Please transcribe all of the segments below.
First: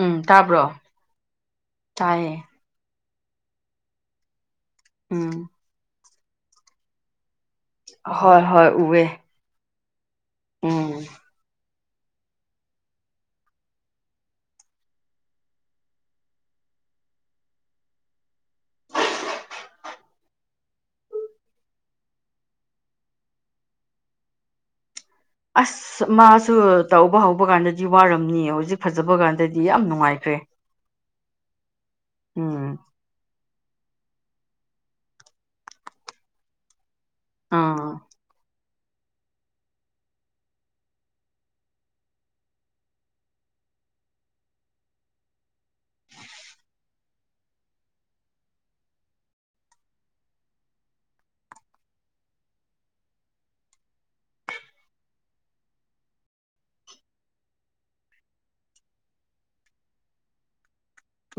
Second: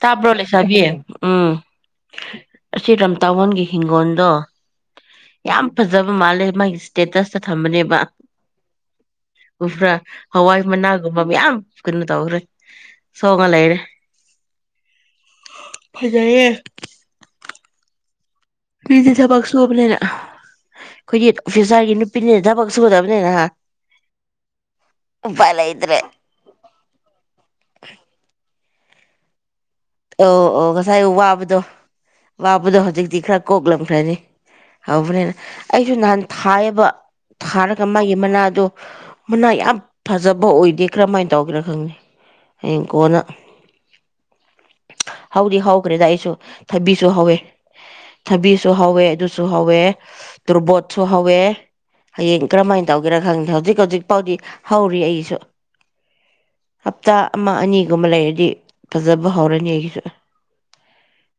ꯇꯥꯕ꯭ꯔꯣ ꯂꯩꯁꯥꯕꯤ ꯎꯝ ꯇꯥꯏꯌꯦ ꯁꯤꯔꯝ ꯇꯥꯋꯟꯒꯤ ꯍꯤꯡꯒꯣꯜꯗꯣ ꯎꯝ ꯌꯥꯝ ꯐꯖꯩ ꯃꯥꯜꯂꯦ ꯃꯥꯒꯤ ꯁ꯭ꯇꯦꯇꯁ ꯍꯣꯏ ꯍꯣꯏ ꯎꯋꯦ ꯎꯕ꯭ꯔꯥ ꯍꯋꯥꯏ ꯎꯝ ꯃꯅꯥꯒꯨꯝꯕ ꯃꯌꯥꯝ ꯀꯩꯅꯣ ꯇꯧꯈ꯭ꯔꯦ ꯁꯣꯡꯉ ꯂꯩꯔꯦ ꯐꯖꯩꯌꯦ ꯃꯤꯗꯤ ꯊꯕꯛ ꯁꯨꯕꯅꯤꯅ ꯑꯩꯈꯣꯏꯗꯤ ꯑꯣꯐꯤꯁꯥꯔꯒꯤ ꯅꯨꯄꯤꯅꯤꯅ ꯊꯕꯛ ꯁꯨꯗꯕꯅꯤꯅ ꯎꯄꯥꯏ ꯂꯩꯇ꯭ꯔꯦ ꯑꯁ ꯃꯥꯁꯨ ꯇꯧꯕ ꯍꯧꯕ ꯀꯥꯟꯗꯗꯤ ꯋꯥꯔꯝꯅꯤ ꯍꯧꯖꯤꯛ ꯐꯖꯕ ꯀꯥꯟꯗ ꯗꯤ ꯌꯥꯝ ꯅꯨꯡꯉꯥꯏꯈ꯭ꯔꯦ ꯉꯥꯏ ꯎꯕꯕꯗꯣ ꯋꯥꯕꯨꯗ ꯎꯝ ꯍꯧꯖꯤꯛꯛꯇꯛꯔ ꯀꯣꯛꯂꯝꯈ꯭ꯔꯅꯤ ꯍꯧꯕꯅꯦꯅ ꯑꯩꯁꯨ ꯅꯍꯥꯟ ꯊꯥꯏꯌꯦꯕ ꯊꯥꯔꯒ ꯑꯥ ꯃꯥꯒꯤ ꯃꯅꯥ ꯑꯗꯨꯣ ꯃꯅꯥ ꯌꯥꯝ ꯐꯖꯕ ꯑꯣꯏꯗꯦ ꯀꯔꯝꯍꯥꯏꯅ ꯇꯧꯒꯦꯔꯥ ꯈꯪꯅꯤꯦ ꯍꯡ ꯀꯣꯟꯅ ꯍꯧꯗꯤ ꯍꯧꯈ꯭ꯔꯦꯗ ꯑꯩꯁꯨ ꯊꯕꯤꯁꯨ ꯍꯧꯋꯦ ꯊꯕꯤꯁꯨ ꯍꯧꯋꯦ ꯑꯗꯨꯁꯨ ꯍꯧꯋꯦ ꯇꯣꯔꯕꯣꯠꯁꯨ ꯍꯧꯋꯦ ꯍꯌꯦꯡ ꯀꯔꯝꯍꯥꯏꯅ ꯇꯧꯒꯦꯔꯥ ꯈꯪꯗꯦ ꯍꯧꯖꯤꯛ ꯍꯧꯖꯤꯛ ꯐꯥꯎꯗꯤ ꯍꯧꯔꯤ ꯑꯩꯁꯨ ꯍꯞꯇꯥ ꯑꯃ ꯑꯅꯤꯒꯨꯝꯕ ꯂꯩꯔꯗꯤ ꯐꯖꯕ ꯍꯧꯔꯅꯤ ꯁꯨ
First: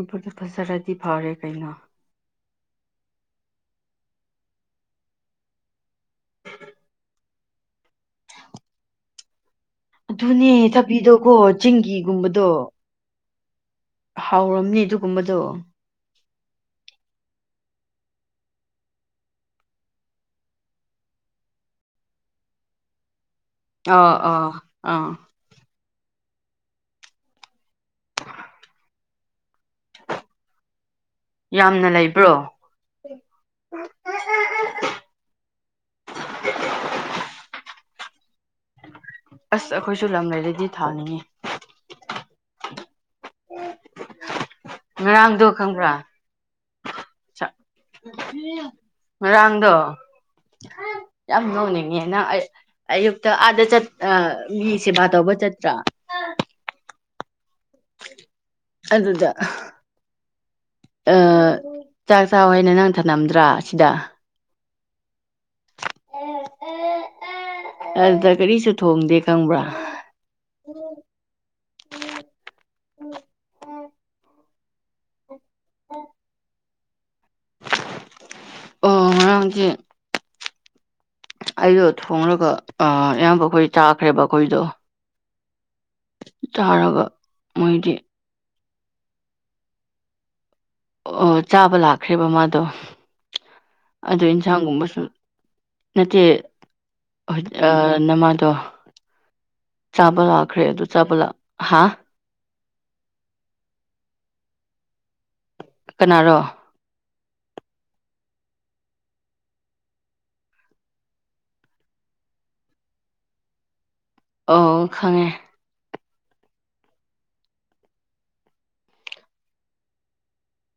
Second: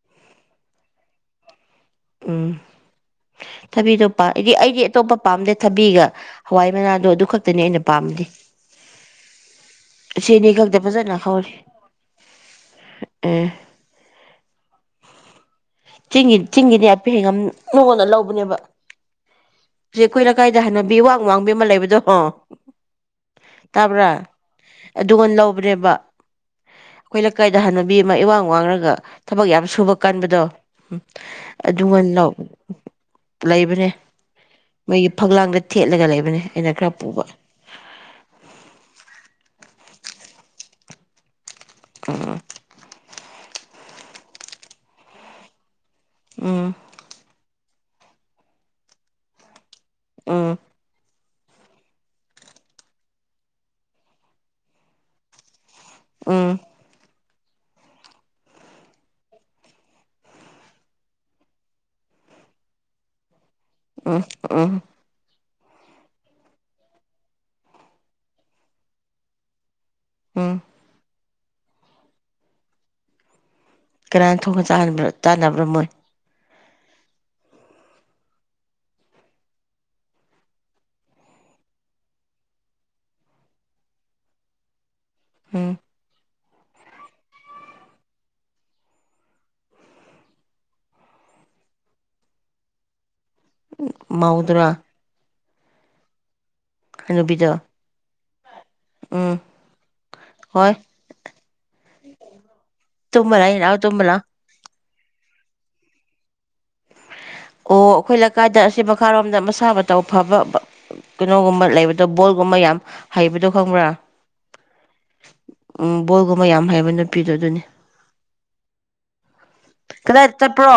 ꯎꯄꯨꯔꯗ ꯐꯖꯔꯗꯤ ꯐꯔꯦ ꯀꯩꯅꯣ ꯎꯝ ꯊꯕꯤꯗꯣꯗꯤ ꯑꯩꯗꯤ ꯑꯇꯣꯞꯄ ꯄꯥꯝꯗꯦ ꯊꯕꯤꯒ ꯍꯋꯥꯏ ꯃꯅꯥꯗꯣ ꯑꯗꯨ ꯈꯛꯇꯅꯤ ꯑꯩꯅ ꯄꯥꯝꯗꯦ ꯑꯗꯨꯅꯦ ꯊꯕꯤꯗꯣꯀꯣ ꯆꯤꯡꯒꯤꯒꯨꯝꯕꯗꯣ ꯑꯣ ꯍꯥꯎꯔꯝꯅꯤ ꯑꯗꯨꯒꯨꯝꯕꯗꯣ ꯇꯦꯡꯉꯤꯟ ꯁꯤꯡꯒꯤꯅꯦ ꯑꯄꯦ ꯍꯦꯟ ꯌꯥꯝ ꯅꯣꯡꯉꯣꯟꯗ ꯂꯧꯕꯅꯦꯕ ꯍꯧꯛ ꯀꯣꯏꯔ ꯀꯥꯏꯗ ꯍꯥꯏꯅꯕꯤ ꯋꯥꯡ ꯋꯥꯡꯕꯤ ꯑꯃ ꯂꯩꯕꯗꯣ ꯍ ꯇꯥꯕ꯭ꯔꯥ ꯑꯥ ꯑꯥ ꯑꯥ ꯑꯗꯨꯒ ꯂꯧꯕ꯭ꯔꯦꯕ ꯑꯩꯈꯣꯏ ꯂꯩꯀꯥꯏꯗ ꯍꯥꯟꯅꯕꯤ ꯑꯃ ꯏꯋꯥꯡ ꯋꯥꯡꯔꯒ ꯊꯕꯛ ꯌꯥꯝ ꯁꯨꯕ ꯀꯟꯕꯗꯣ ꯎ ꯌꯥꯝꯅ ꯑꯗꯨꯒ ꯂꯩꯕ꯭ꯔꯣ ꯂꯩꯕꯅꯦ ꯃꯣꯏꯒꯤ ꯐꯛꯂꯥꯡꯗ ꯊꯦꯠꯂꯒ ꯂꯩꯕꯅꯦ ꯑꯩꯅ ꯈꯔ ꯄꯨꯕ ꯑꯁ ꯑꯩꯈꯣꯏꯁꯨ ꯂꯝ ꯂꯩꯔꯗꯤ ꯊꯥꯅꯤꯡꯉꯤ ꯑ ꯉꯔꯥꯡꯗꯣ ꯈꯪꯕ꯭ꯔꯥ ꯎꯝ ꯔꯥꯡꯗꯣ ꯎꯝ ꯌꯥꯝ ꯂꯣꯡꯅꯤꯡꯉꯦꯅ ꯑꯌꯨꯛꯇ ꯑꯥꯗ ꯆꯠ ꯃꯤ ꯁꯦꯕꯥ ꯇꯧꯕ ꯆꯠꯇ꯭ꯔꯥ ꯎꯝ ꯑꯗꯨꯗ ꯑ ꯆꯥꯛ ꯆꯥ ꯍꯥꯏꯦꯅ ꯅꯪ ꯊꯝꯂꯝꯝꯗ꯭ꯔꯥ ꯑ ꯑ ꯑꯗꯨꯗ ꯀꯔꯤꯁꯨ ꯊꯣꯡꯗꯦ ꯈꯪꯕ꯭ꯔꯥ ꯎꯝ ꯎ ꯀꯅꯥꯅ ꯊꯣꯡꯟꯕ꯭ꯔ ꯇꯥꯅꯕ꯭ꯔꯥ ꯃꯣꯏ ꯑꯣ ꯍꯖꯤ ꯑꯩꯗꯣ ꯊꯣꯡꯂꯒ ꯑꯌꯥꯝꯕ ꯑꯩꯈꯣꯏ ꯆꯥꯈ꯭ꯔꯦꯕ ꯑꯩꯈꯣꯏꯗꯣ ꯎꯝ ꯆꯥꯎꯔꯒ ꯃꯣꯏꯗꯤ ꯑꯣ ꯆꯥꯕ ꯂꯥꯛꯈ꯭ꯔꯦꯕ ꯃꯥꯗꯣ ꯑꯗꯨ ꯃꯥꯎꯗꯔꯥ ꯏꯟꯁꯥꯡꯒꯨꯝꯕꯁꯨ ꯅꯠꯇꯦ ꯍꯅꯨꯕꯤꯗꯣ ꯅꯃꯥꯗꯣ ꯎꯝ ꯆꯥꯕ ꯂꯥꯛꯈ꯭ꯔꯦ ꯍꯣꯏ ꯑꯗꯨ ꯆꯥꯕ ꯍꯥ ꯇꯨꯝꯕ ꯂꯥꯛꯏ ꯂꯥꯛꯑꯣ ꯇꯨꯝꯕ ꯂꯥꯛꯑꯣ ꯀꯅꯥꯔꯣ ꯑꯣ ꯑꯩꯈꯣꯏ ꯂꯩꯀꯥꯏꯗ ꯑꯁꯤ ꯃꯈꯥꯔꯣꯝꯗ ꯃꯁꯥ ꯃꯇꯎ ꯐꯕ ꯀꯩꯅꯣꯒꯨꯝꯕ ꯂꯩꯕꯗꯣ ꯕꯣꯜꯒꯨꯝꯕ ꯌꯥꯝ ꯍꯩꯕꯗꯣ ꯈꯪꯕ꯭ꯔꯥ ꯑꯣ ꯈꯪꯉꯦ ꯎꯝ ꯕꯣꯜꯒꯨꯝꯕ ꯌꯥꯝ ꯍꯩꯕ ꯅꯨꯄꯤꯗꯣ ꯑꯗꯨꯅꯤ ꯀꯗꯥꯏ ꯆꯠꯄ꯭ꯔꯣ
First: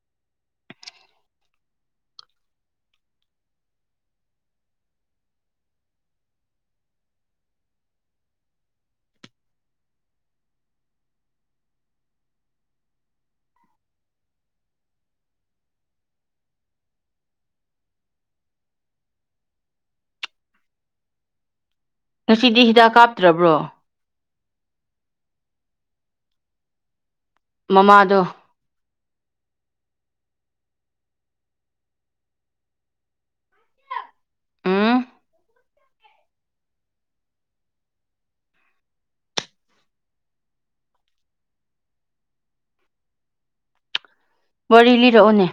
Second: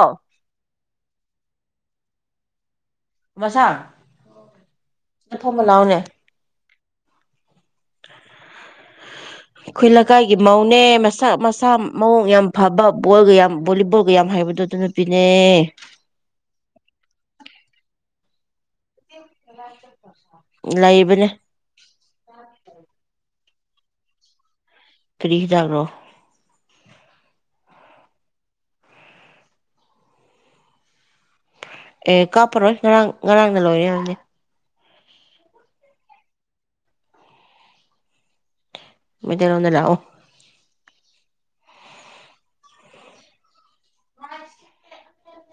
ꯃꯁꯥ ꯁꯦꯐꯝꯃꯂꯥꯎꯅꯦ ꯑꯩꯈꯣꯏ ꯂꯩꯀꯥꯏꯒꯤ ꯃꯧꯅꯦ ꯃꯁꯥ ꯃꯁꯥ ꯃꯑꯣꯡ ꯌꯥꯝ ꯐꯕ ꯕꯣꯜꯒ ꯌꯥꯝ ꯕꯣꯂꯤꯕꯣꯜꯒ ꯌꯥꯝ ꯍꯥꯏꯕꯗꯨ ꯑꯗꯨ ꯅꯨꯄꯤꯅꯦ ꯂꯩꯥꯏꯕꯅꯦ ꯉꯁꯤꯗꯤ ꯍꯤꯗꯥꯛ ꯀꯥꯞꯇ꯭ꯔꯕ꯭ꯔꯣ ꯀꯔꯤ ꯍꯤꯗꯥꯛꯔꯣ ꯃꯃꯥꯗꯣ ꯑꯦ ꯀꯥꯞꯄꯔꯣꯏ ꯉꯔꯥꯡ ꯉꯔꯥꯡꯗ ꯂꯣꯏꯔꯦ ꯍꯥꯏꯕꯅꯦ ꯎꯝ ꯃꯩꯇꯩ ꯂꯣꯟꯗ ꯂꯥꯛꯑꯣ ꯋꯥꯔꯤ ꯂꯤꯔꯛꯑꯣꯅꯦ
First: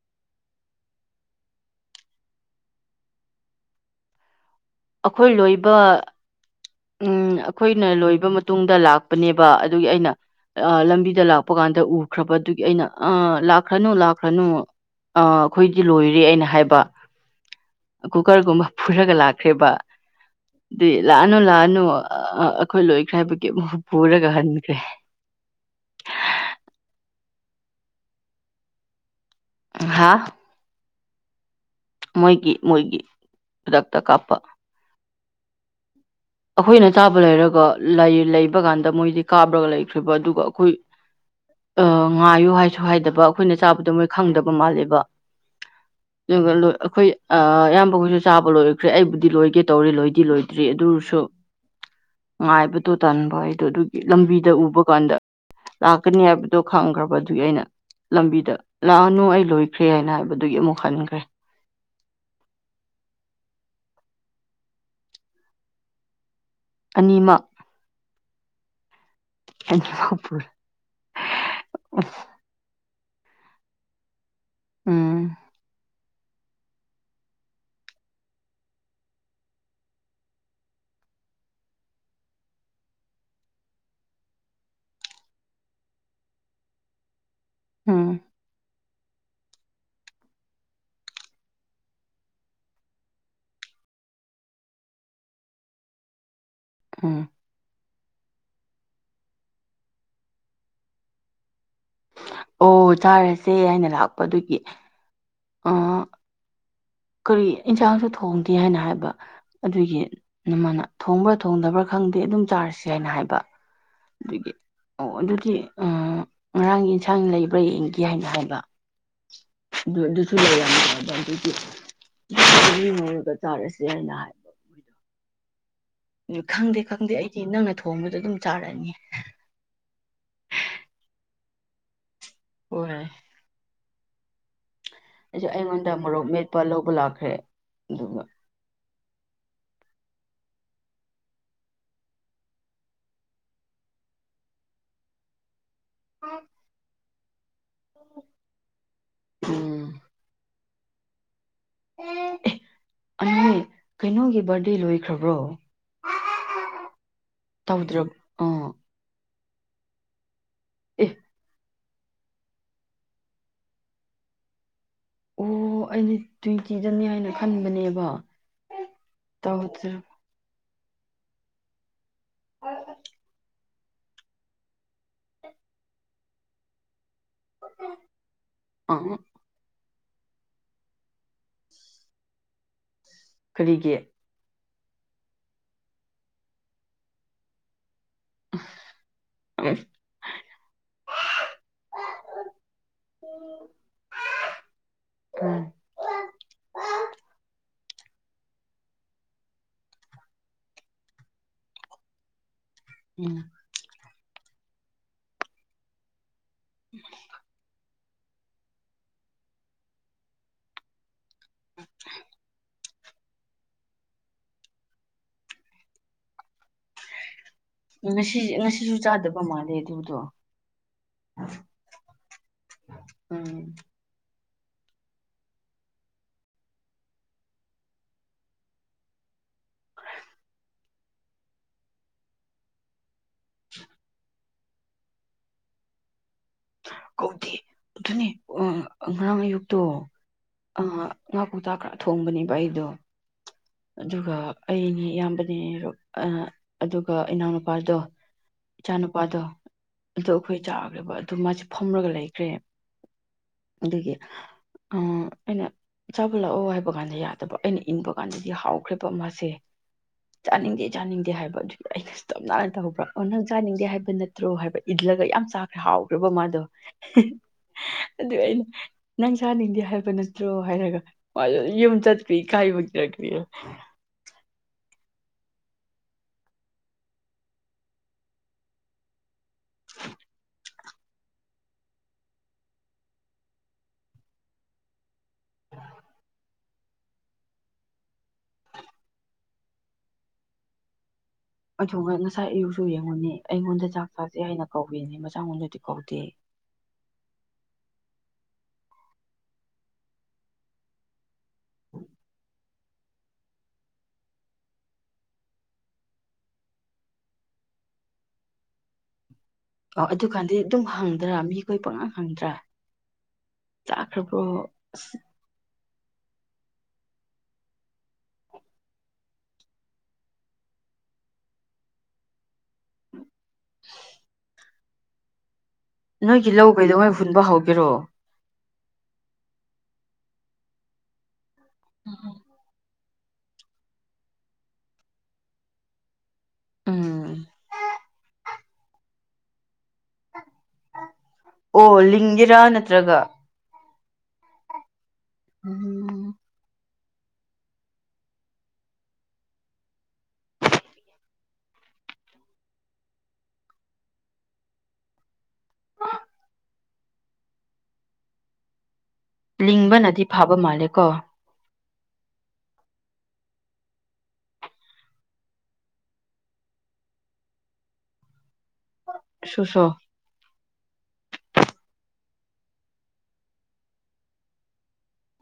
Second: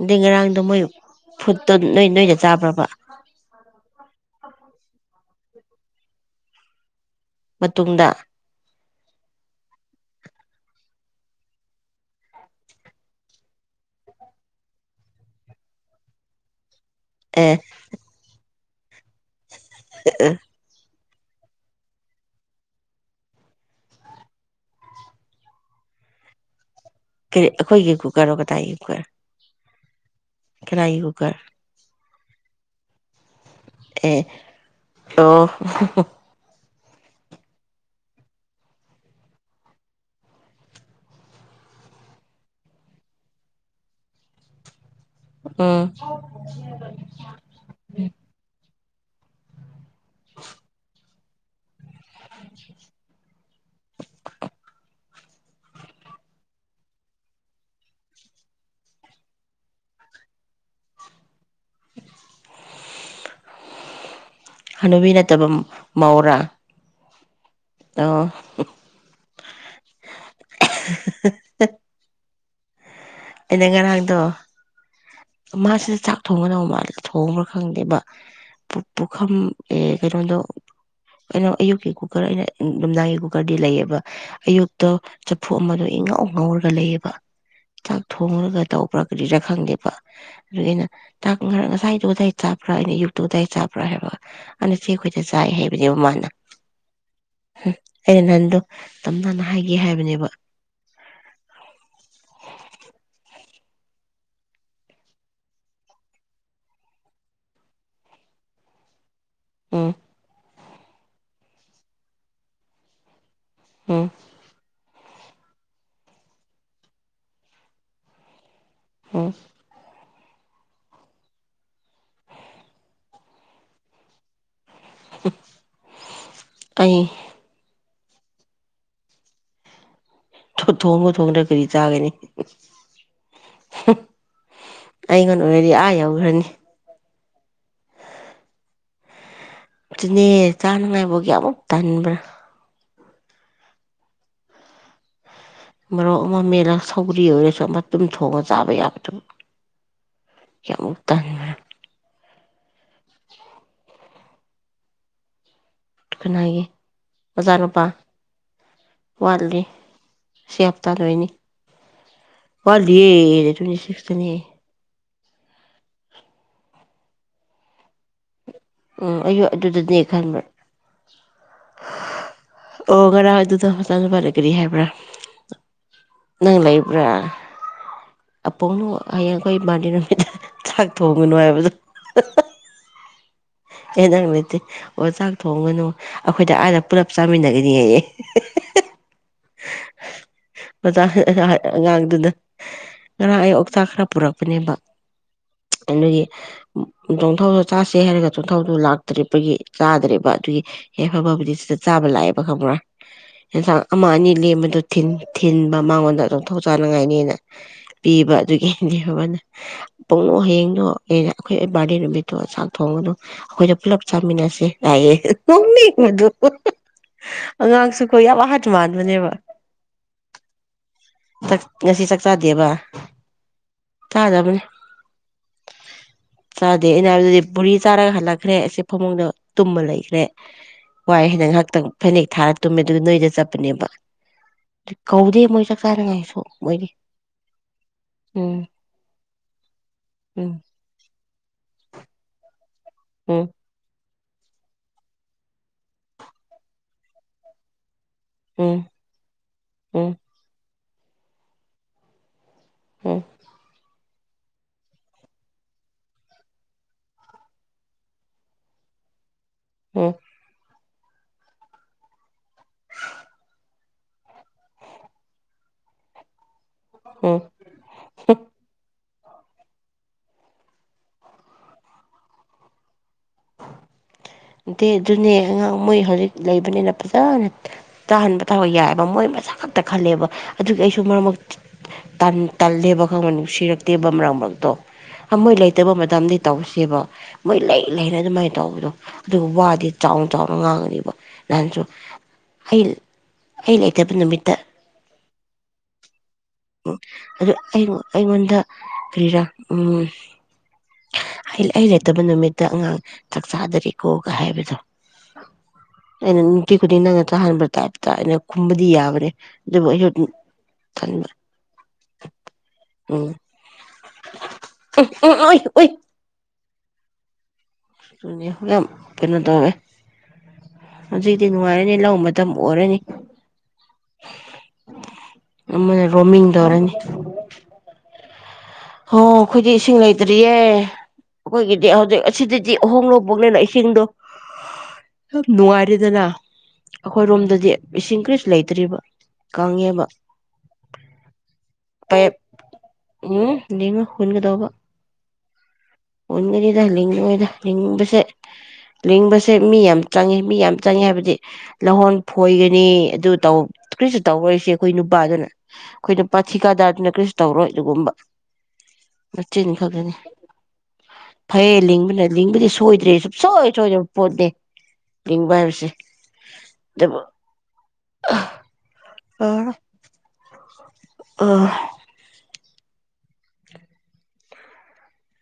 ꯑꯗꯩ ꯉꯔꯥꯡꯗꯣ ꯃꯣꯏ ꯐꯨꯠꯇꯣ ꯅꯣꯏ ꯅꯣꯏꯗ ꯆꯥꯕ꯭ꯔꯕ ꯑꯩꯈꯣꯏ ꯂꯣꯏꯕ ꯎꯝ ꯑꯩꯈꯣꯏꯅ ꯃꯇꯨꯡꯗ ꯂꯣꯏꯕ ꯃꯇꯨꯡꯗ ꯂꯥꯛꯄꯅꯦꯕ ꯑꯗꯨꯒꯤ ꯑꯩꯅ ꯂꯝꯕꯤꯗ ꯂꯥꯛꯄ ꯀꯥꯟꯗ ꯎꯈ꯭ꯔꯕꯗꯨꯒꯤ ꯑꯩꯅ ꯑ ꯂꯥꯛꯈ꯭ꯔꯅꯨ ꯂꯥꯛꯈ꯭ꯔꯅꯨ ꯑ ꯑꯩꯈꯣꯏꯗꯤ ꯂꯣꯏꯔꯦ ꯑꯩꯅ ꯍꯥꯏꯕ ꯑꯦ ꯀꯨꯀꯔ ꯒꯨꯝꯕ ꯈꯔꯒ ꯂꯥꯛꯈ꯭ꯔꯦꯕ ꯑꯗꯨꯗꯤ ꯂꯥꯛꯑꯅꯣ ꯂꯥꯛꯑꯅꯣ ꯑꯩꯈꯣꯏ ꯂꯣꯏꯈ꯭ꯔꯦ ꯍꯥꯏꯕꯒꯤ ꯑꯃꯨꯛ ꯄꯨꯔꯒ ꯍꯟꯈ꯭ꯔꯦ ꯀꯔꯤ ꯑꯩꯈꯣꯏꯒꯤ ꯀꯨꯀꯔꯔꯣ ꯀꯗꯥꯥꯏꯒꯤ ꯀꯨꯀꯔ ꯍꯥꯥ ꯀꯅꯥꯒꯤ ꯀꯨꯛꯀꯔ ꯃꯣꯏꯒꯤ ꯃꯣꯏꯒꯤ ꯈꯨꯗꯛꯇ ꯑꯦ ꯀꯥꯞꯄ ꯑꯣ ꯑꯩꯈꯣꯏꯅ ꯆꯥꯕ ꯂꯩꯔꯒ ꯂꯩꯕ ꯀꯥꯟꯗ ꯃꯣꯏꯗꯤ ꯀꯥꯞꯔꯒ ꯂꯩꯈ꯭ꯔꯤꯕ ꯑꯗꯨꯒ ꯑꯩꯈꯣꯏ ꯉꯥꯏꯌꯨ ꯍꯥꯏꯁꯨ ꯍꯥꯏꯗꯕ ꯑꯩꯈꯣꯏꯅ ꯆꯥꯕꯗ ꯃꯣꯏ ꯈꯪꯗꯕ ꯃꯥꯜꯂꯦꯕ ꯎꯝ ꯑꯗꯨꯒ ꯑꯩꯈꯣꯏ ꯏꯌꯥꯝꯕꯍꯣꯏꯁꯨ ꯆꯥꯕ ꯂꯣꯏ ꯈ꯭ꯔꯦ ꯑꯩꯕꯨꯗꯤ ꯂꯣꯏꯒꯦ ꯇꯧꯔꯦ ꯂꯣꯏꯗꯤ ꯂꯣꯏꯗ꯭ꯔꯤ ꯑꯗꯨ ꯁꯨ ꯉꯥꯏꯕꯗꯣ ꯇꯟꯕ ꯑꯩꯗꯣ ꯑꯗꯨꯒꯤ ꯂꯝꯕꯤꯗ ꯎꯕ ꯀꯥꯟꯗ ꯂꯥꯛꯀꯅꯤ ꯍꯥꯏꯕꯗꯣ ꯈꯪꯈ꯭ꯔꯕꯗꯨꯒꯤ ꯑꯩꯅ ꯂꯝꯕꯤꯗ ꯂꯥꯛꯑꯅꯨ ꯑꯩ ꯂꯣꯏꯈ꯭ꯔꯦ ꯍꯥꯏꯅ ꯍꯥꯏꯕꯗꯨꯒꯤ ꯑꯃꯨꯛ ꯍꯟꯈ꯭ꯔꯦ ꯍꯅꯨꯕꯤ ꯅꯠꯇꯕ ꯃꯧꯔꯥ ꯑꯅꯤꯃꯛ ꯑꯣ [unintelligible] ꯑꯩꯅ ꯉꯔꯥꯡꯗꯣ ꯎꯝ ꯃꯥꯁꯨ ꯆꯥꯛ ꯊꯣꯡꯒꯗꯧꯕ ꯃꯥꯜꯂꯤ ꯊꯣꯡꯕ꯭ꯔꯥ ꯈꯪꯗꯦꯕ ꯄꯨꯈꯝ ꯑꯦ ꯀꯩꯅꯣꯗꯣ ꯀꯩꯅꯣ ꯑꯌꯨꯛꯀꯤ ꯀꯨꯀꫪ ꯑꯩꯅ ꯅꯨꯡꯗꯥꯡꯒꯤ ꯀꯨꯀꫪꯗꯤ ꯂꯩꯌꯦꯕ ꯑꯌꯨꯛꯇ ꯆꯐꯨ ꯑꯃꯗꯣ ꯏꯉꯥꯎ ꯉꯥꯎꯔꯒ ꯂꯩꯌꯦꯕ [inaudible] ꯎꯝ ꯇꯧꯕ꯭ꯔꯥ ꯀꯔꯤꯔꯥ ꯈꯪꯗꯦꯕ ꯑꯗꯨꯒꯤ ꯑꯩꯅ ꯆꯥꯛ ꯈꯔ ꯉꯁꯥꯏꯗꯨꯣ ꯑꯗꯥꯏ ꯆꯥꯕ꯭ꯔꯥ ꯑꯩꯅ ꯌꯨꯛꯇꯨ ꯑꯗꯥꯏ ꯆꯥꯕ꯭ꯔꯥ ꯍꯥꯏꯕ ꯑꯅꯆꯦ ꯑꯩꯈꯣꯏꯗ ꯆꯥꯏ ꯍꯥꯏꯕꯅꯦꯕ ꯃꯥꯅ ꯎꯝ ꯑꯩꯅ ꯅꯍꯟꯗꯣ ꯇꯞ ꯇꯥꯅ ꯍꯥꯏꯒꯦ ꯍꯥꯏꯕꯅꯦꯕ ꯑꯣ ꯆꯥꯔꯁꯦ ꯍꯥꯏꯅ ꯂꯥꯛꯄ ꯑꯗꯨꯒꯤ ꯑꫭ ꯀꯔꯤ ꯏꯟꯁꯥꯡꯁꯨ ꯊꯣꯡꯗꯦ ꯍꯥꯏꯅ ꯍꯥꯏꯕ ꯎꯝ ꯑꯗꯨꯒꯤ ꯅꯃꯅ ꯊꯣꯡꯕ꯭ꯔꯥ ꯊꯣꯡꯗꯕ꯭ꯔꯥ ꯈꯪꯗꯦ ꯑꯗꯨꯝ ꯆꯥꯔꯁꯤ ꯍꯥꯏꯅ ꯍꯥꯏꯕ ꯎꯝ ꯑꯗꯨꯒꯤ ꯑꯣ ꯑꯗꯨꯗꯤ ꯑ ꯉꯔꯥꯡꯒꯤ ꯏꯟꯁꯥꯡ ꯂꯩꯕ꯭ꯔꯥ ꯌꯦꯡꯒꯦ ꯍꯥꯏꯅ ꯍꯥꯏꯕ ꯎꯝ [unintelligible] [unintelligible] [unintelligible] ꯉꯧꯔꯒ ꯆꯥꯔꯁꯦ ꯍꯥꯏꯅ ꯍꯥꯏꯕ ꯃꯣꯏꯗ [inaudible] ꯈꯪꯗꯦ ꯑꯩ ꯈꯪꯗꯦ ꯑꯩꯗꯤ ꯅꯪꯅ ꯊꯣꯡꯕꯗꯨ ꯑꯗꯨꯝ ꯆꯥꯔꯅꯤ ꯊꯊꯣꯡꯕ ꯊꯣꯡꯗ꯭ꯔ ꯀꯔꯤ ꯆꯥꯒꯅꯤ ꯍꫭꯏ [unintelligible] ꯑꯩꯁꯨ ꯑꯣꯏꯔꯗꯤ ꯑꯥ ꯑꯩꯉꯣꯟꯗ ꯃꯣꯔꯣꯛ ꯌꯧꯈ꯭ꯔꯅꯤ ꯃꯦꯠꯄ ꯂꯧꯕ ꯂꯥꯛꯈ꯭ꯔꯦ ꯑꯗꯨꯒ ꯗꯨꯅꯦ ꯆꯥꯅꯉꯥꯏꯕꯨꯛꯒꯤ ꯑꯃꯨꯛ ꯇꯟꯕ꯭ꯔꯥ ꯃꫭꯔꫭꯛ ꯑꯃ ꯃꯦꯠꯂ ꯁꯧꯒꯔꯤ ꯑꯣꯏꯔ ꯁꯨ ꯑꯃ ꯗꯨꯨꯝ ꯊꯣꯡꯉ ꯆꯥꯕ ꯌꯥꯕꯗꯨꯕꯨ ꯎꯝ ꯀꯌꯥꯃꯨꯛꯇꯟꯒ꯭ꯔꯦ ꯑꯦ [unintelligible] ꯀꯩꯅꯣꯒꯤ ꯕꯥꫪꯗꯦ ꯂꯣꯏꯈ꯭ꯔꯕ꯭ꯔꯣ ꯈꯨꯅꯥꯏꯒꯤ ꯑꯣꯖꯥꯅꯨꯄꯥ ꯇꯧꯗ꯭ꯔ ꯑꯥ ꯋꯥꯠꯂꯤ ꯁꯤꯌꯥꯐꯇꯥ ꯑꯦ ꯂꫭꯏꯅꯤ ꯋꯥꯗꯤꯌꯦ ꯗꯦ ꯇ꯭ꯋꯦꯟꯤ ꯁꯤꯛꯁ ꯇꯅꯦ ꯑꯣ ꯑꯩꯅ ꯇ꯭ꯋꯦꯟꯇꯤꯗꯅꯤ ꯍꯥꯏꯅ ꯈꯟꯕꯅꯦꯕ ꯎꯝ ꯑꯩꯨ ꯇꯧꯗ꯭ꯔ ꯑꯗꯨꯗꯅꯦ ꯈꯟꯕ꯭ꯔꯥ ꯑꯣꯉꯔꯥꯡ ꯑꯗꯨꯗꫭ ꯂꯩ ꯅꯪ ꯅꯨꯄꯥꯗ ꯇꯧ ꯠꯍꯥꯏꯕꯥꯄꯒꯔꯤꯄ ꯍꯥꯏꯕ꯭ꯔꯥ ꯅꯪ ꯂꯩꯕ꯭ꯔꯥ ꯑ ꯑꯄꯣꯡꯅꫭ ꯍꯌꯦꯡ ꯑꯩꯈꯣꯏ [unintelligible] ꯆꯥꯛ ꯊꯣꯡꯉꯨꯅꯨ ꯍꯥꯏꯕꯗꯣ ꯀꯔꯤꯒꯤ ꯌꯦꯟꯖꯥꯡ ꯂꯩꯇꯦ ꯑꯣ ꯆꯥꯛ ꯊꯣꯡꯒꯅꯨ ꯑꯩꯈꯣꯏꯗꯤ ꯑꯥꯗ ꯄꯨꯂꯞ ꯆꯥꯃꯤꯟꯅꯒꯅꯤꯍꯌꯦ ꯎꯝ [unintelligible] ꯑꯉꯥꯡꯗꯨꯗ ꯉꯔꯥꯡ ꯑꯩ ꯑꯣꯛꯆꯥꯛ ꯈꯔ ꯄꯨꯔꯛꯄꯅꯦꯕ ꯎꯝ ꯑꯗꯨꯒꯤ [unintelligible] ꯆꯥꯁꯦ ꯍꯥꯏꯔꯒ ꯆꯣꯟꯊꯧꯗꯨ ꯂꯥꯛꯇ꯭ꯔꯤꯕꯒꯤ ꯆꯥꯗ꯭ꯔꯦꯕ ꯑꯗꯨꯒꯤ ꯌꯥꯏꯐꯕꯕꯨꯗꯤ ꯁꯤꯗ ꯆꯥꯕ ꯂꯥꯛꯑꯦꯕ ꯈꯪꯕ꯭ꯔꯥ ꯎꯝ ꯌꯦꯟꯁꯥꯡ ꯑꯃ ꯑꯅꯤ ꯂꯦꯝꯕꯗꯨ ꯊꯤꯟ, ꯊꯤꯟꯕ ꯃꯥꯉꯣꯟꯗ ꯑꯗꯨꯝ ꯊꯧ ꯆꯥꯅꯤꯡꯉꯥꯏꯅꯤꯅ ꯄꯤꯕ ꯑꯗꯨꯒꯤꯗꯤ [unintelligible] ꯄꯨꯡꯉꯣ ꯍꯌꯦꯡꯗꯣ ꯑꯦꯅ ꯑꯩꯈꯣꯏ ꯕꯥꯔꯗꯦ ꯅꯨꯃꯤꯠꯇꯣ ꯆꯥꯛ ꯊꯣꯡꯉꯅꯨ ꯑꯩꯈꯣꯏꯗ ꯄꯨꯂꯞ ꯆꯥꯃꯤꯟꯅꯁꯦ ꯂꯥꯛꯑꯑꯦ ꯑꯉꯥꯡꯁꯨꯀꫭ ꯌꯥꯝ ꯉꯁꯤ ꯑꯍꯟ ꯉꯁꯤꯁꯨ ꯃꯥꯟꯕꯅꯦꯕ ꯆꯥꯗꯕ ꯃꯥꯜꯂꯦ ꯑꯗꯨꯗꯣ ꯉꯁꯤ ꯆꯥꯛ ꯆꯗꯦꯕ ꯎꯝ ꯆꯥꯗꯕꯅꯦ ꯆꯥꯗꯦ ꯑꯩꯅ ꯍꯥꯏꯕꯗꯨꯗꯤ ꯄꯨꯔꯤ ꯆꯥꯔꯒ ꯍꯜꯂꯛꯈ꯭ꯔꯦ ꯑꯁꯤ ꯐꯃꯨꯡꯗ ꯇꯨꯝꯃ ꯂꯩꯈ꯭ꯔꯦ ꯋꯥꯏ ꯍꯟꯅ ꯉꯍꯥꯛꯇꯪ ꯐꯅꯦꯛ ꯊꯥꯔ ꯇꯨꯝꯃꯦ ꯑꯗꯨ ꯅꯣꯏꯗ ꯆꯞꯄꯅꯦꯕ ꯀꯧꯗꯦ ꯃꯣꯏ ꯆꯥꯛ ꯆꯥꯔꯤꯉꯩꯁꯨ ꯀꯧꯗꯦ ꯑꯗꯨꯅꯦ ꯎꯝ ꯉꯔꯥꯡ ꯑꯌꯨꯛꯇꯣ ꯎꯝ ꯑ ꯉꯥꯀꯧꯇꯥꯥ ꯈꯔ ꯊꯣꯡꯕꯅꯦꯕ ꯑꯩꯗꯣ ꯎꯝ ꯑꯗꯨꯒ ꯑꯩꯅꯦ ꯏꯌꯥꯝꯕꯅꯦ ꯑꯗꯨꯒ ꯏꯅꯥꯎꯅꯨꯄꯥꯗꯣ ꯎꯝ ꯏꯆꯥꯅꯨꯄꯥꯗꯣ ꯎꯝ ꯑꯗꯣ ꯑꯩꯈꯣꯏ ꯆꯥꯛ [unintelligible] ꯑꯗꯨ ꯃꯥꯁꯦ ꯐꯝꯔꯒ ꯂꯩꯈ꯭ꯔꯦ ꯎꯝ ꯑꯗꯨꯒꯤ ꯑ ꯑꯩꯅ ꯆꯥꯕ ꯂꯥꯛꯑꯣ ꯍꯥꯏꯕ ꯀꯥꯟꯗ ꯌꯥꯗꯕ ꯑꯩꯅ ꯏꯟꯕ ꯀꯥꯟꯗꯗꯤ ꯍꯥꯎꯈ꯭ꯔꯦꯕ ꯑꯃꯁꯁꯦ ꯎꯝ ꯆꯅꯤꯡꯗꯦ ꯪ ꯆꯥꯅꯤꯡꯗꯦ ꯍꯥꯏꯕ ꯑꯗꯨꯒꯤ ꯑꯩꯅꯁꯨ [unintelligible] ꯑꯣ ꯅꯪ ꯆꯥꯅꯤꯡꯗꯦ ꯍꯥꯏꯕ ꯅꯠꯇ꯭ꯔꯣ ꯍꯥꯏꯕ ꯏꯟꯂꯒ ꯌꯥꯝ ꯆꯥꯈ꯭ꯔꯦ ꯍꯥꯎ ꯔꯕ ꯃꯥꯗꯣ ꯎꯝ ꯑꯗꯨ ꯑꯩꯅ ꯅꯪ ꯆꯥꯅꯤꯡꯗꯦ ꯍꯥꯏꯕ ꯅꯠꯇ꯭ꯔꯣ ꯍꯥꯏꯔꯒ ꯃꯥꯁꯨ ꯌꯨꯝ ꯆꯠꯈ꯭ꯔꯤ ꯏꯀꯥꯏꯕꯒꯤꯔꯥ ꯀꯔꯤꯅꫭ ꯅꯠꯇꯦ ꯑꯗꯨꯅꯦ ꯑꯉꯥꯡ ꯃꯣꯏ ꯍꯧꯖꯤꯛ ꯂꯩꯕꯅꯤꯅ ꯐꯖꯅ ꯇꯥꯍꯟꯕ ꯗꫭ ꯌꯥꯏꯑꯕ ꯃꯣꯏ ꯃꯁ ꯈꯛꯇ ꯈꯜꯂꯦꯕ ꯑꯗꯨꯒꯤ ꯑꯩꯁꯨ ꯃꯔꯛ ꯃꯔꯛ ꯇꯟ ꯇꯜꯂꯦꯕ ꯈꯪꯕ ꯅꯨꯡꯁꯤꯔꯛꯇꯦꯕ ꯃꯔꯛ ꯃꯔꯛꯇꯣ ꯃꯣꯏ ꯂꯩꯇꯕ ꯃꯇꯝꯗꯤ ꯇꯧꯁꯦꯕ ꯃꯣꯏ ꯂꯩ ꯂꯩꯅ ꯑꯗꯨꯃꯥꯏꯅ ꯇꯧꯕꯗꯣ ꯑꯗꯨꯒ ꯋꯥꯗꯤ ꯆꯥꯎꯅ ꯆꯥꯎꯅ ꯉꯥꯡꯉꯅꯤꯕ ꯑꯩꯗꯨꯒ ꯉꯁꯥꯏ ꯑꯌꯨꯛꯁꯨ ꯌꯦꯡꯉꯨꯅꯦ ꯑꯩ ꯑꯩꯉꯣꯟꯗ ꯆꯥꯛ ꯂꯩꯇꯕ ꯆꯥꯥꯁꯦ ꯅꯨꯃꯤꯠꯇ ꯍꯥꯏꯅ ꯀꯧꯔꯤꯅꯤ ꯃꯆꯥꯉꯣꯟꯗꯗꯤ ꯀꯧꯗꯦ ꯎꯝ ꯑꯗꯨ ꯑꯩ ꯑꯩꯉꯣꯟꯗ ꯀꯔꯤꯔꯥ ꯎꯝ ꯑꯩ ꯂꯩꯇꯕ ꯅꯨꯃꯤꯠꯇ ꯑꯉꯥꯡ ꯆꯥꯛ ꯆꯥꯗꯔꯤꯀꯣꯒ ꯍꯥꯏꯕꯗꯣ ꯑꯩꯅ ꯅꯨꯡꯇꯤ ꯈꯨꯗꯤꯡ ꯅꯪꯅ ꯆꯥꯍꯟꯕ ꯇꯥꯏꯞꯇ ꯑꯩꯅ ꯈꯨꯝꯕꯗꯤ ꯌꯥꯕꯅꯦ ꯑꯗꯨꯕꯨ ꯑꯣ ꯑꯩꯁꯨ ꯑꯗꯨꯀꯥꯟꯗꯤ ꯑꯗꯨꯝ ꯍꯪꯗ꯭ꯔꯥ ꯃꯤꯈꯣꯏ ꯄꯪꯍꯪ ꯍꯪꯗ꯭ꯔꯥ ꯎꯝ ꯆꯥꯈ꯭ꯔꯕ꯭ꯔꯣ ꯑꯁ ꯎꯝ [unintelligible] ꯑꯗꯨꯅꯦ ꯌꯥꯝ ꯀꯩꯅꯣ ꯇꯧꯋꯦ ꯍꯧꯖꯤꯛꯇꯤ ꯅꯨꯡꯉꯥꯏꯔꯅꯤ ꯂꯧ ꯃꯇꯝ ꯑꯣꯏꯔꯅꯤ [inaudible] ꯑꯃꯅ ꯔꯣꯃꯤꯡ ꯅꯣꯏꯒꯤ ꯂꯧ ꯇꯧꯔꯅꯤ ꯀꯩꯗꯧꯉꯩ ꯍꯨꯟꯕ ꯍꯧꯒꯦꯔꯣ ꯍꯣ ꯑꯩꯈꯣꯏꯗꯤ ꯏꯁꯤꯡ ꯂꯩꯇ꯭ꯔꯤꯌꯦ ꯑꯩꯈꯣꯏꯒꯤꯗꯤ ꯍꯧꯖꯤꯛ ꯑꯁꯤꯗꯗꯤ ꯑꯍꯣꯡꯂꯣ ꯕꯣꯛꯅꯦꯅ ꯏꯁꯤꯡꯗꯣ ꯌꯥꯝ ꯅꯨꯡꯉꯥꯏꯔꯦꯗꯅ ꯎꯝ ꯑꯩꯈꯣꯏꯔꯣꯝꯗꯗꯤ ꯏꯁꯤꯡ ꯀꯔꯤꯁꯨ ꯂꯩꯇꯦ ꯇ꯭ꯔꯤꯕ ꯀꯪꯉꯦꯕ ꯑꯣ ꯂꯤꯡꯒꯦꯔꯥ ꯅꯠꯇ꯭ꯔꯒ ꯌꯦꯡꯉ ꯍꯨꯟꯒꯗꯕ ꯎꯝ ꯍꯨꯟꯒꯔꯤꯗ ꯂꯤꯡ ꯌꯦꯗ ꯂꯤꯡꯕꯁꯦ ꯂꯤꯡꯕꯁꯦ ꯃꯤ ꯌꯥꯝ ꯆꯪꯉꯦ ꯃꯤ ꯌꯥꯝ ꯆꯪꯉꯦ ꯍꯥꯏꯕꯗꯤ ꯂꯍꯣꯟ ꯐꯣꯏꯒꯅꯤ ꯑꯗꯨ ꯇꯧ ꯀꯔꯤꯁꯨ ꯇꯧꯔꯣꯏꯁꯦ ꯑꯩꯈꯣꯏ ꯅꯨꯄꯥꯗꯨꯅ ꯑꯩꯈꯣꯏ ꯅꯨꯄꯥ ꯊꯤꯀꯥꯗꯥꯔꯗꯨꯅ ꯀꯔꯤꯁꯨ ꯇꯧꯔꯣꯏ ꯑꯗꯨꯒꯨꯝꯕ ꯃꯆꯤꯟꯅꯤ ꯈꯛꯇꯅꯤ ꯂꯤꯡꯕꯅꯗꯤ ꯐꯕ ꯃꯥꯜꯂꯦꯀꯣ ꯐꯌꯦ ꯂꯤꯡꯕꯗꯤ ꯁꯣꯏꯗ꯭ꯔꯦ ꯁꯨꯡꯁꯣꯏ ꯁꯣꯏꯗꯕ ꯄꯣꯠꯅꯦ ꯂꯤꯡꯕ ꯍꯥꯏꯕꯁꯦ ꯑꯗꯨꯕꯨ ꯁꯨꯁꯣ ꯑꯥ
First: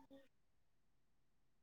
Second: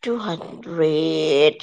ꯇꯨ ꯍꯟꯗ꯭ꯔꯦꯠ